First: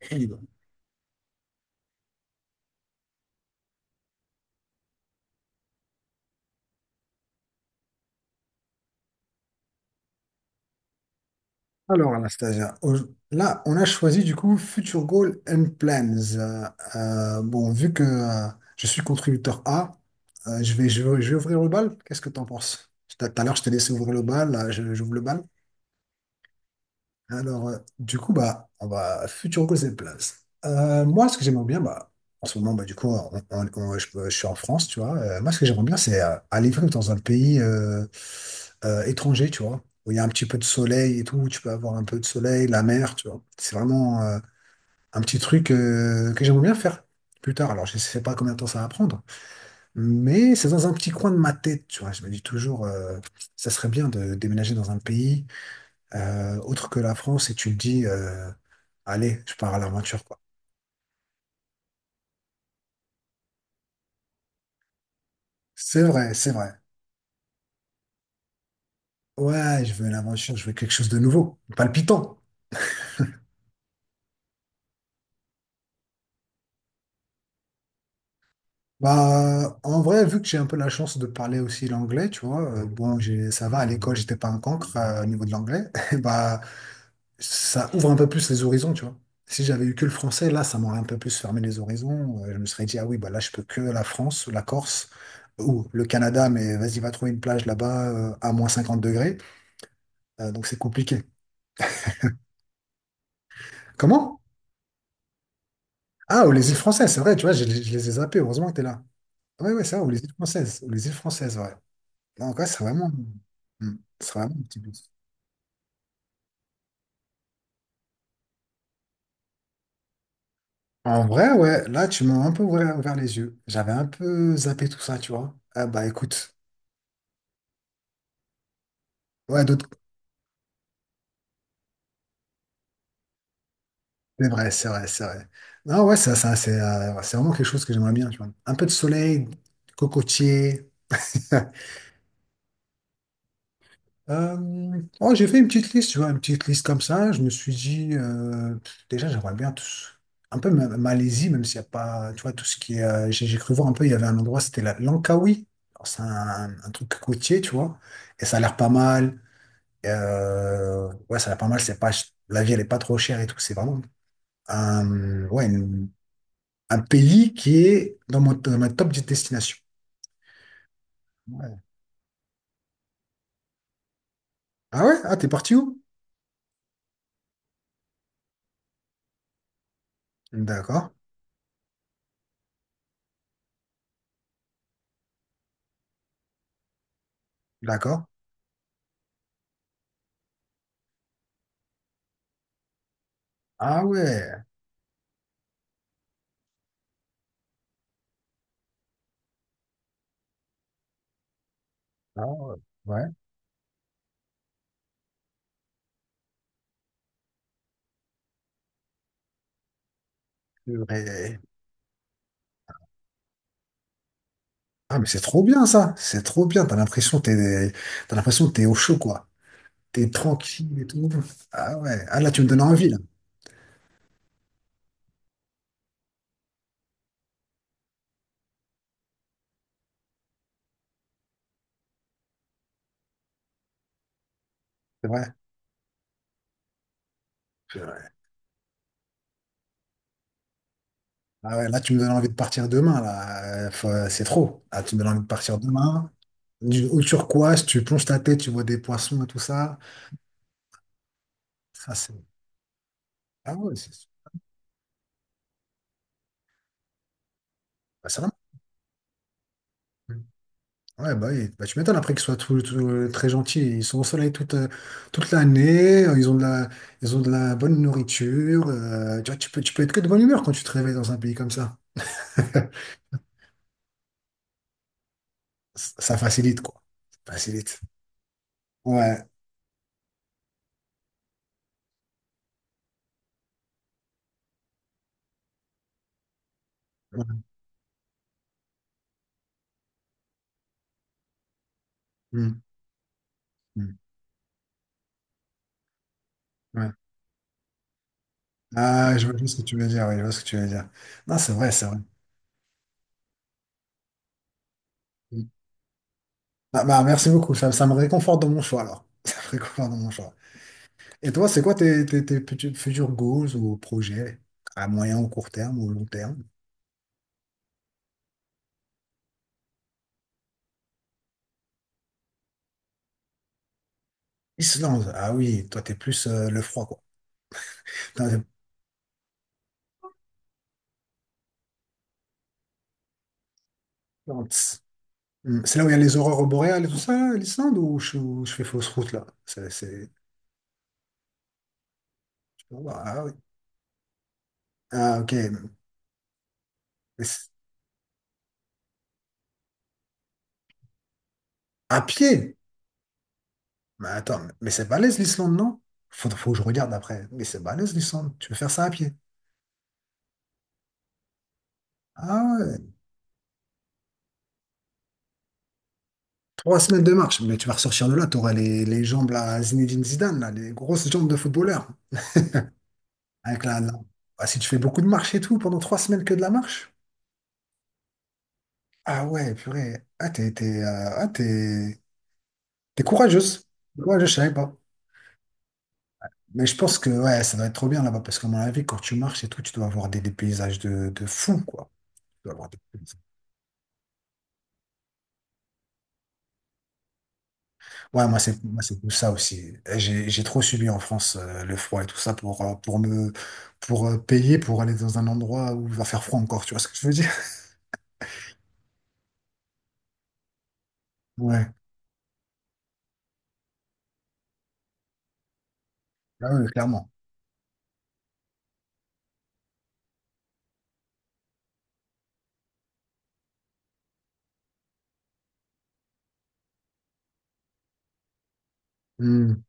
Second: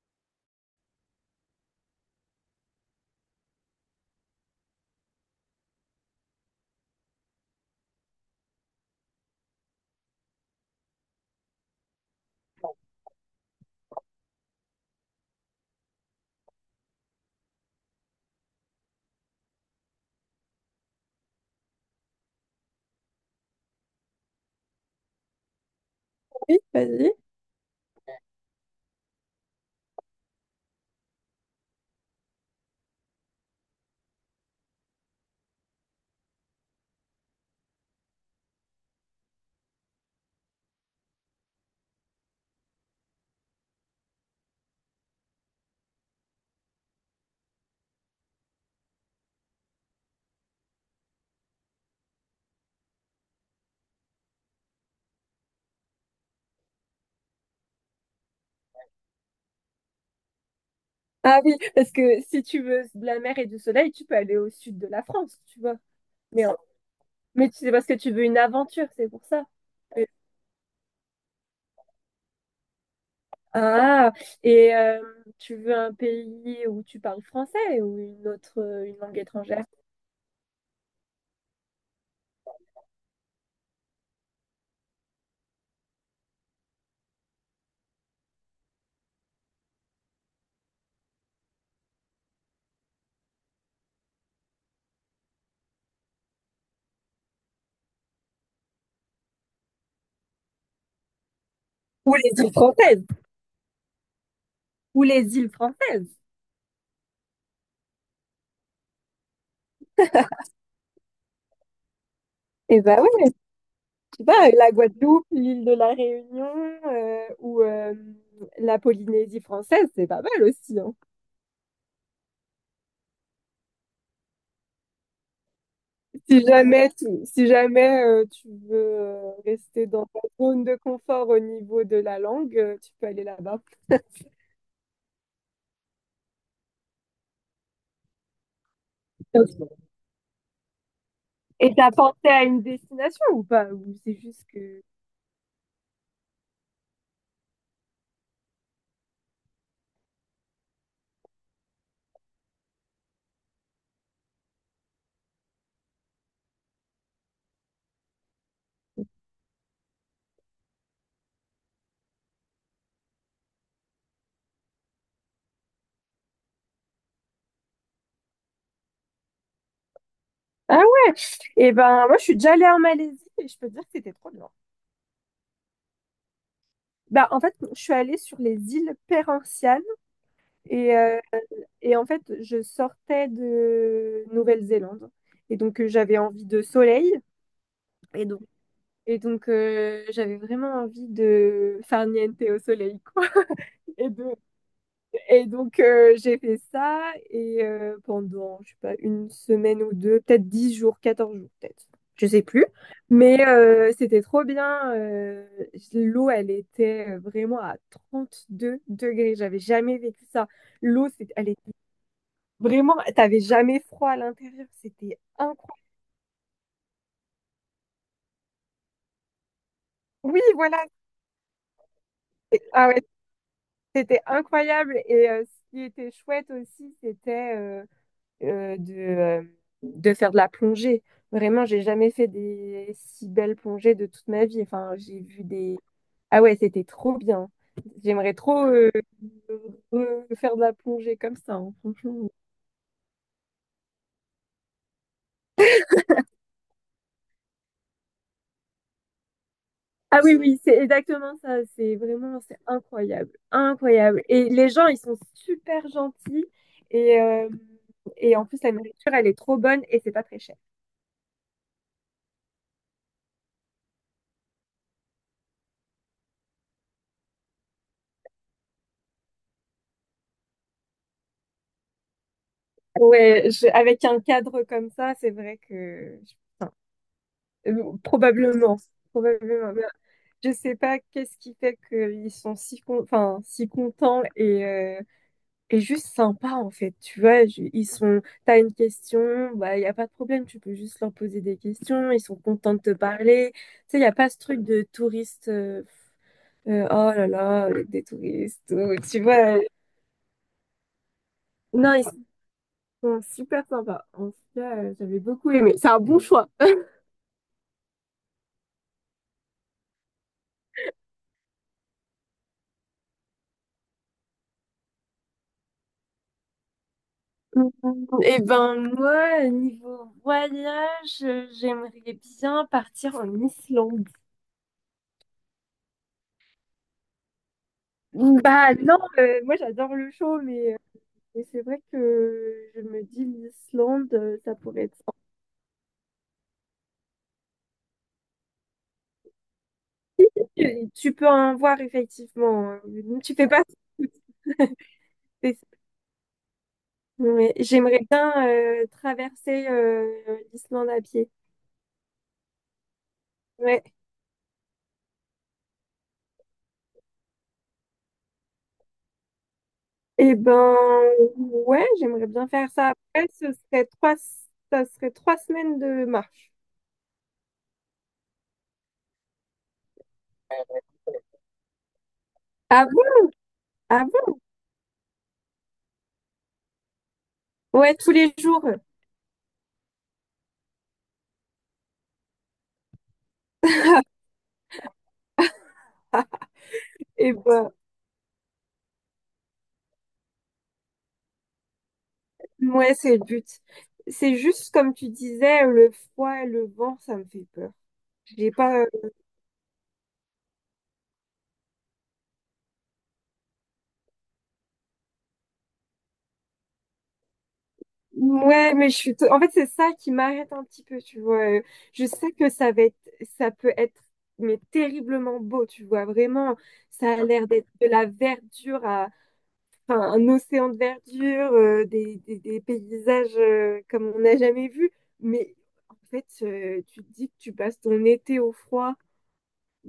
Eh ben, Alors, Anastasia, là, on a choisi du coup Future Goal and Plans. Bon, vu que je suis contributeur A, je vais ouvrir le bal. Qu'est-ce que tu en penses? Tout à l'heure, je t'ai laissé ouvrir le bal. Là, j'ouvre le bal. Oui, vas-y. Alors, du coup, bah, on va futur goal cette place. Moi, ce que j'aimerais bien, en ce moment, bah, du coup, je suis en France, tu vois. Moi, ce que j'aimerais bien, c'est aller vivre dans un pays étranger, tu vois, où il y a un petit peu de soleil et tout, où tu peux avoir un peu de soleil, la mer, tu vois. C'est vraiment un petit truc que j'aimerais bien faire plus tard. Alors, je sais pas combien de temps ça va prendre, mais c'est dans un petit coin de ma tête, tu vois. Je me dis toujours, ça serait bien de déménager dans un pays autre que la France et tu te dis, allez, je pars à l'aventure, quoi. Ah oui, parce que si tu veux de la mer et du soleil, tu peux aller au sud de la France, tu vois. C'est vrai, Mais, c'est en- vrai. mais c'est parce que tu veux une aventure, c'est pour ça. Ouais, je Mais- veux l'aventure, je veux quelque chose de nouveau, palpitant. Ah, et tu veux un pays où tu parles français ou une autre, une langue étrangère? Bah, en vrai, vu que j'ai un peu la chance de parler aussi l'anglais, tu vois, bon, ça va, à l'école, j'étais pas un cancre au niveau de l'anglais, bah, ça ouvre un peu plus les horizons, tu vois. Si j'avais eu que le français, là, ça m'aurait un peu plus fermé les horizons. Je me serais dit, ah oui, bah là, je peux que la France, la Corse ou le Canada, mais vas-y, va trouver une plage là-bas à -50 degrés. Donc c'est compliqué. Ou les îles françaises. Comment? Ou les îles françaises. Ah, ou les îles françaises, c'est vrai, tu vois, je les ai zappées, heureusement que t'es là. Ouais, ouais, ça, ou les îles françaises, ou les îles françaises, ouais. Donc ouais, Eh c'est ben vraiment... oui, hmm, tu c'est vois, vraiment un la petit peu... Guadeloupe, l'île de la Réunion, ou la Polynésie française, c'est pas mal aussi, hein. En vrai, ouais, là, tu m'as un peu ouvert les yeux. J'avais un peu zappé tout ça, tu vois. Ah bah Si écoute, jamais, tu, si jamais euh, tu veux ouais, rester d'autres... dans ta zone de confort au niveau de la langue, tu peux aller là-bas. C'est vrai, c'est vrai, c'est vrai. Non, ouais, ça, c'est ouais, c'est vraiment quelque chose que j'aimerais bien, tu vois. Un peu de soleil, Ok. cocotier. Et t'as pensé à une destination ou pas? Ou c'est juste que... Oh, j'ai fait une petite liste, tu vois, une petite liste comme ça. Je me suis dit, pff, déjà, j'aimerais bien un peu Malaisie, même s'il n'y a pas, tu vois, tout ce qui est. J'ai cru voir un peu, il y avait un endroit, c'était la Langkawi. Alors, c'est un truc côtier, tu vois, et ça a l'air pas mal. Ouais, ça a l'air pas mal. C'est pas, ch- La vie, elle est pas trop chère et tout. C'est vraiment un, ouais, une- un pays qui est dans dans ma top des destinations. Ah ouais? Et Ouais. ben moi, je suis déjà allée en Malaisie et je peux te dire que c'était trop bien. Ah ouais? Ah, t'es parti où? Bah en fait, je suis allée sur les îles Perhentianes et, D'accord, euh, et en fait, je sortais de Nouvelle-Zélande et donc j'avais envie de soleil. d'accord. Et Et donc, j'avais vraiment envie de faire niente au soleil, quoi. Ah Et, de- ouais. et donc, j'ai fait ça et pendant, je sais pas, une semaine ou deux, peut-être 10 jours, 14 jours, peut-être. Je sais Ah plus. ouais. Ouais. Mais c'était trop bien. L'eau, elle était vraiment à 32 degrés. J'avais jamais vécu ça. L'eau, elle Purée. était vraiment... T'avais jamais froid à l'intérieur. C'était Ah, mais c'est trop incroyable. bien ça, c'est trop bien. T'as l'impression que t'es au chaud quoi. T'es Oui, voilà. tranquille et tout. Ah ouais. Ah là, tu me donnes Ah ouais, envie là. c'était incroyable et ce qui était chouette aussi, c'était euh, de, euh, de faire de la plongée. Vraiment, j'ai jamais fait des si belles plongées de toute ma vie. Enfin, j'ai C'est vu vrai. des... Ah ouais, c'était trop bien. Purée. J'aimerais trop faire de la plongée comme ça, hein, Ah ouais, là, tu me donnes franchement. envie de partir demain là. C'est trop. Là, tu me donnes envie de partir demain. Du, au turquoise, tu plonges ta tête, tu vois des poissons et tout ça. Ah oui, oui, c'est exactement ça. C'est Ça c'est. vraiment, c'est incroyable. Ah ouais, c'est. Incroyable. Et les gens, ils sont super gentils. Et, euh, Bah, et c'est en vraiment. plus, la nourriture, elle est trop bonne et c'est pas très cher. Ouais, bah oui, bah, tu m'étonnes après qu'ils soient tout, tout, très gentils. Ils sont au soleil toute, toute l'année, ils ont de la bonne nourriture. Tu vois, tu peux être que de bonne humeur quand tu te réveilles dans un pays comme ça. Ouais, avec un cadre comme ça, c'est vrai que, Ça enfin, facilite, quoi. Ça facilite. probablement, Ouais. probablement. Mais je sais pas qu'est-ce qui fait qu'ils sont si con- enfin si contents et juste sympas en fait. Tu vois, Ouais. Ils sont. T'as une question, bah y a pas de problème, tu peux juste leur poser des questions. Ils sont contents Mm. de te parler. Tu sais, y a Mm. pas ce truc de touriste, Ouais. oh là là, avec des touristes. Tu Ah, je vois vois. Juste ce que tu veux dire, oui, je vois ce que tu veux dire. Non, c'est vrai, Non, ils c'est vrai. sont super sympas. En tout cas, j'avais beaucoup Mm. aimé. C'est un bon choix. Ah, bah, merci beaucoup, ça me réconforte dans mon choix, alors. Ça me réconforte dans mon choix. Et toi, c'est quoi tes petits- futurs goals ou projets à moyen ou court terme ou long terme? Et ben moi, niveau voyage, j'aimerais bien partir en Islande. Islande, ah oui, toi t'es plus le froid quoi. Putain, t'es- Bah non, moi j'adore le chaud, mais c'est vrai que je me dis l'Islande, ça non, pourrait être tss. sympa. Hmm, c'est là où il y a les aurores boréales et tout ça, là, l'Islande, ou je fais fausse route là? Et tu peux en voir effectivement, hein. Je peux voir, Tu ah fais oui. pas tout. Ah ok. C'est- Mais c'est- j'aimerais bien traverser l'Islande à pied. à pied? Ouais. Mais attends, mais c'est balèze l'Islande, non? Faut que je regarde après. Mais c'est balèze l'Islande, tu veux faire ça à pied? Et ben ouais, j'aimerais bien faire Ah ça. ouais, Après, ça serait 3 semaines de marche. 3 semaines de marche, mais tu vas ressortir de là, les jambes là, Zinedine Zidane, là, les grosses jambes de footballeur. ah Avec la, Ah la- bon? Ah, si tu fais beaucoup de marche et tout, pendant 3 semaines que de la marche. Ouais, tous les jours. Ah ouais, purée. Ah, t'es courageuse. T'es courageuse, je savais pas. Mais je pense que Et ouais, ben, ça doit être trop bien là-bas parce qu'à mon avis, quand tu marches et tout, tu dois avoir des paysages de fou, quoi. Tu dois avoir ouais, des c'est le paysages. but. C'est juste comme tu disais, le froid et le vent, ça me fait peur. Ouais, J'ai pas. moi, c'est tout ça aussi. J'ai trop subi en France le froid et tout ça pour me pour payer pour aller dans un endroit où il va faire froid encore, tu vois ce que je veux dire? En fait, c'est ça qui m'arrête un petit peu, tu vois. Ouais, Je sais que ça va être, ça peut être, mais terriblement beau, tu vois. Vraiment, ah ouais, ça a clairement. l'air d'être de la verdure à, enfin, un océan de verdure, des paysages comme on n'a jamais vu. Mais en fait, tu te dis que tu passes ton été au froid. Hmm.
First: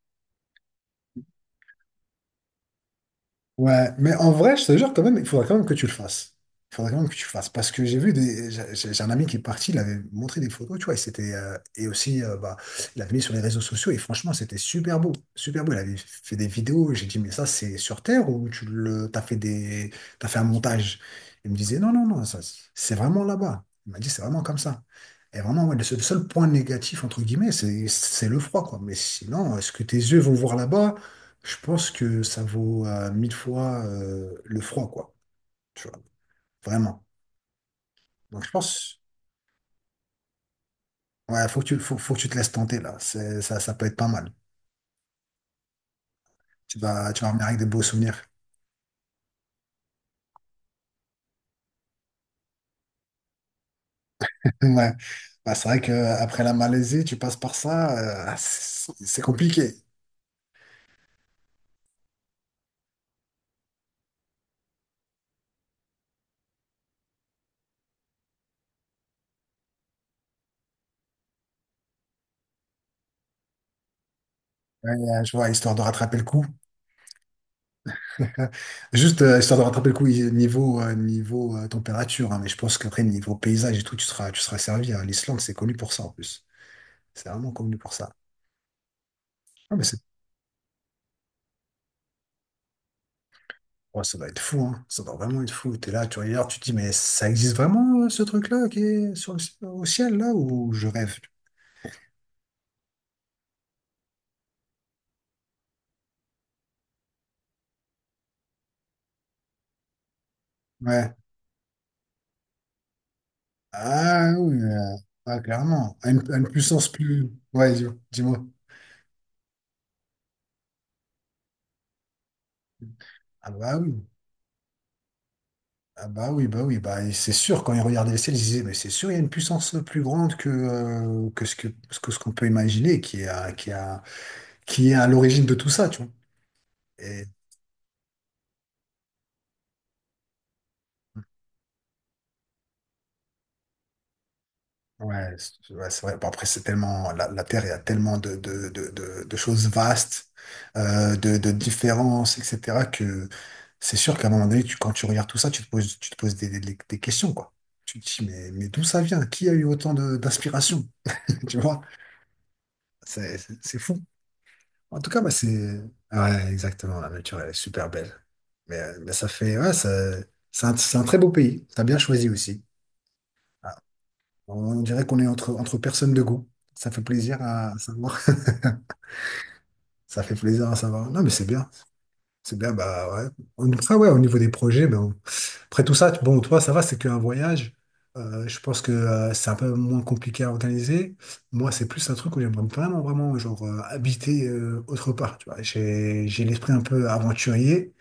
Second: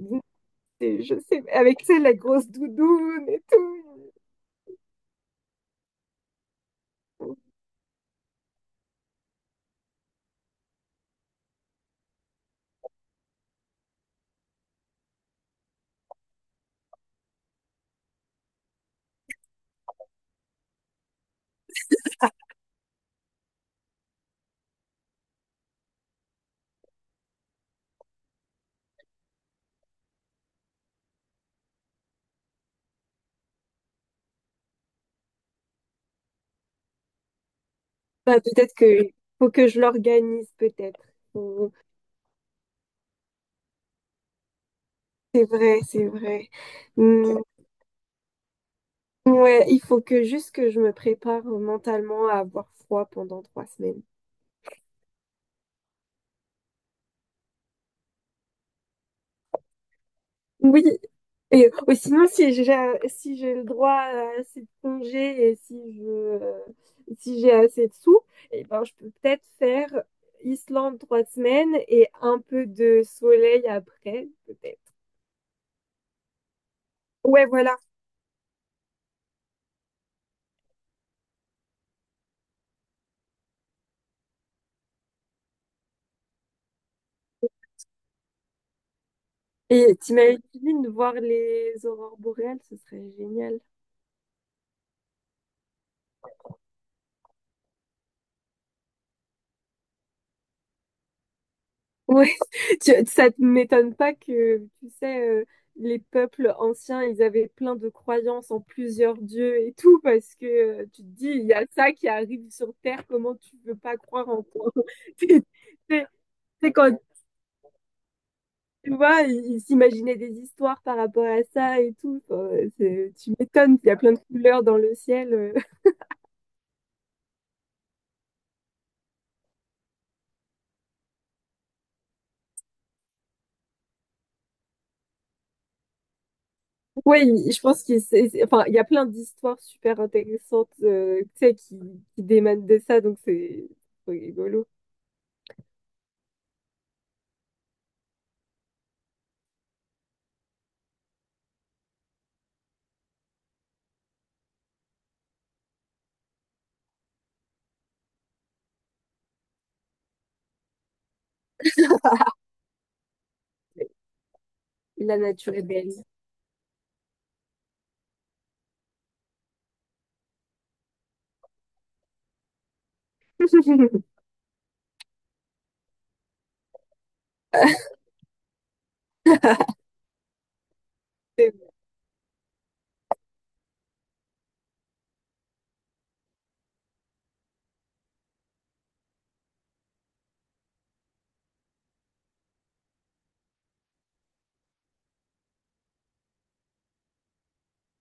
Et je sais, avec, tu sais, la grosse doudoune et Ouais, tout. mais en vrai, je te jure quand même, il faudrait quand même que tu le fasses. Il faudrait quand même que tu le fasses. Parce que j'ai vu des. J'ai un ami qui est parti, il avait montré des photos, tu vois, et c'était. Et aussi, bah, il l'avait mis sur les réseaux sociaux, et franchement, c'était super beau. Super beau. Il avait fait des vidéos, et j'ai dit, mais ça, c'est sur Terre ou t'as fait t'as fait un montage? Il me disait, non, non, non, ça, c'est vraiment là-bas. Il m'a dit, c'est vraiment comme ça. Et vraiment, ouais, le seul point négatif, entre guillemets, c'est le froid, quoi. Mais sinon, est-ce que tes yeux vont voir là-bas? Je pense que ça vaut 1000 fois le froid, quoi. Tu vois, vraiment. Bah, Donc je peut-être pense, que faut que je l'organise, peut-être. ouais, Faut- faut que tu te laisses tenter là. Ça peut être pas mal. C'est vrai, c'est vrai. Tu vas Hmm, revenir avec des beaux souvenirs. ouais, il faut que juste que je me prépare mentalement à avoir froid pendant 3 semaines. Ouais. Bah, c'est vrai que après la Malaisie, tu passes par ça, c'est compliqué. Oui, et ou sinon si j'ai le droit à assez de congés et si j'ai assez de sous, et ben je peux peut-être faire Islande 3 semaines et un peu de soleil après, peut-être. Ouais, je vois, histoire de rattraper le coup. Ouais, voilà. Euh, Juste, histoire de rattraper le coup, niveau, température, hein, mais je pense qu'après, niveau paysage et tout, tu seras servi. Hein. L'Islande, c'est connu pour ça en plus. C'est vraiment connu pour ça. Ah, mais Et c'est, t'imagines voir les aurores boréales, ce serait génial. ouais, ça doit être fou, hein. Ça doit vraiment être fou. T'es là, tu regardes, tu te dis, mais ça existe vraiment, ce truc-là, qui est sur le, au ciel, là, ou je rêve? Ouais, ça ne m'étonne pas que, tu sais, les peuples anciens, ils avaient plein de croyances en plusieurs dieux et tout, parce que tu te Ouais. dis, il y a ça qui arrive sur Terre, comment tu peux pas croire Ah en oui, toi? Ah, C'est clairement. c'est- À une c'est quand, puissance plus. Ouais, dis-moi. tu vois, ils s'imaginaient des histoires par rapport à ça et tout. Enfin, tu Ah bah m'étonnes, il y a oui. plein de couleurs dans le ciel. Ah bah oui, bah oui, bah et c'est sûr, quand ils regardaient le ciel, ils se disaient, mais c'est sûr, il y a une puissance plus grande que, ce qu'on peut imaginer, qui est à l'origine de tout ça, tu vois. Et Oui, je pense enfin, il y a plein d'histoires super intéressantes tu sais, qui démanent de ça, donc c'est rigolo. ouais, c'est vrai. Bon, après, c'est tellement, la Terre, il y a tellement de choses vastes, de différences, etc., que c'est sûr qu'à un moment donné, tu, quand tu regardes tout ça, tu te poses des questions, quoi. Tu te dis, mais d'où ça vient? Qui a eu d'inspiration? Tu vois? C'est fou. En tout La cas, bah nature est c'est. belle. Ouais, exactement, la nature, elle est super belle. Mais ça fait. C'est un, c'est un très beau pays. T'as bien choisi aussi. Ah, on dirait qu'on est entre, entre personnes de goût. Ça fait plaisir à savoir. Ça fait plaisir à savoir. Non, mais c'est C'est bien. C'est bien, bah ouais. Après, ouais, au niveau des projets, ben, après tout ça, bon, toi, ça va, c'est qu'un voyage. Je pense que c'est un peu moins compliqué à organiser. Moi, c'est plus un truc où j'aimerais vraiment, genre, habiter autre part. Tu vois, j'ai l'esprit un peu aventurier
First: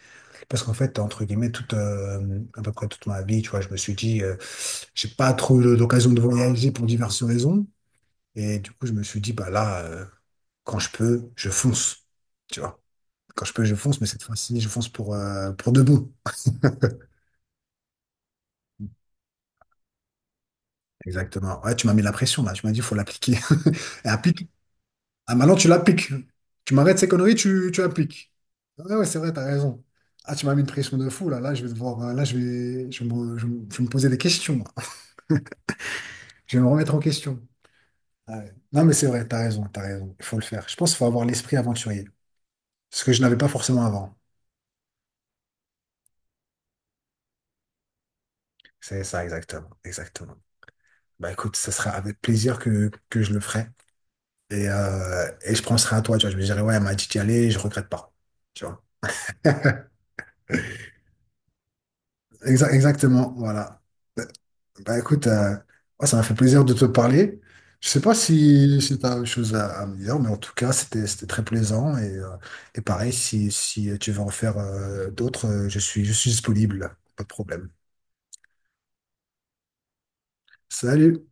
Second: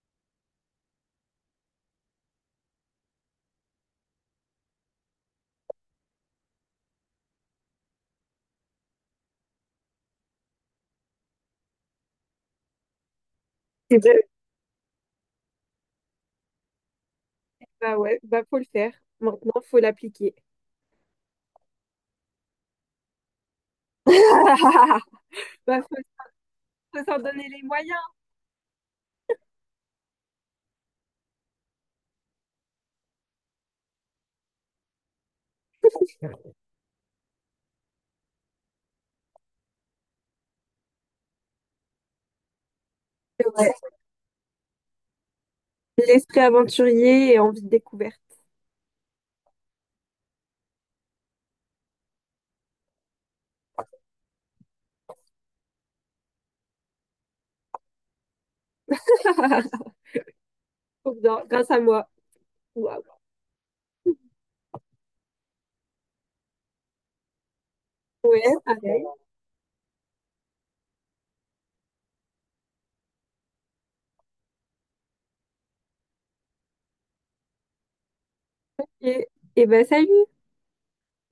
parce qu'en fait, entre guillemets, toute, à peu près toute ma vie, tu vois, je me suis dit, j'ai pas trop eu l'occasion de voyager pour diverses raisons. Et du coup, je me suis dit, bah là, quand je peux, je fonce. Tu vois, quand je peux, je c'est fonce, mais cette vrai. fois-ci, je fonce pour de bon. Bah ouais, bah faut le faire. Maintenant, faut l'appliquer. Exactement. Ouais, tu m'as mis la pression là. Tu m'as dit, il faut l'appliquer. Et applique. Ah, maintenant, tu Bah l'appliques. Tu m'arrêtes faut ces s'en conneries, donner les tu moyens. appliques. Ouais, c'est vrai, t'as raison. Ah, tu m'as mis une pression de fou là. Là, je vais devoir. Là, je vais me poser des questions. Je vais me remettre en question. Ah ouais. Non, mais c'est vrai, t'as raison, t'as raison. Il faut le faire. Je pense qu'il faut avoir l'esprit aventurier. Ce que je n'avais pas Ouais. forcément avant. L'esprit aventurier et envie de découverte. C'est ça, exactement. Exactement. Bah écoute, ce sera avec plaisir que je le ferai. Et je penserai à toi, tu vois. Je me dirai, ouais, elle m'a dit d'y aller, je regrette pas. Tu vois. Trop bien, grâce à moi. Waouh. Exactement, voilà. Bah, Bah, écoute, ouais, ça m'a fait plaisir de te parler. Je sais pas Ouais, si pareil. tu as autre chose à me dire, mais en tout cas, c'était très plaisant. Et pareil, si tu veux en faire d'autres, je suis disponible, pas de problème. Et, et bah, salut. Salut!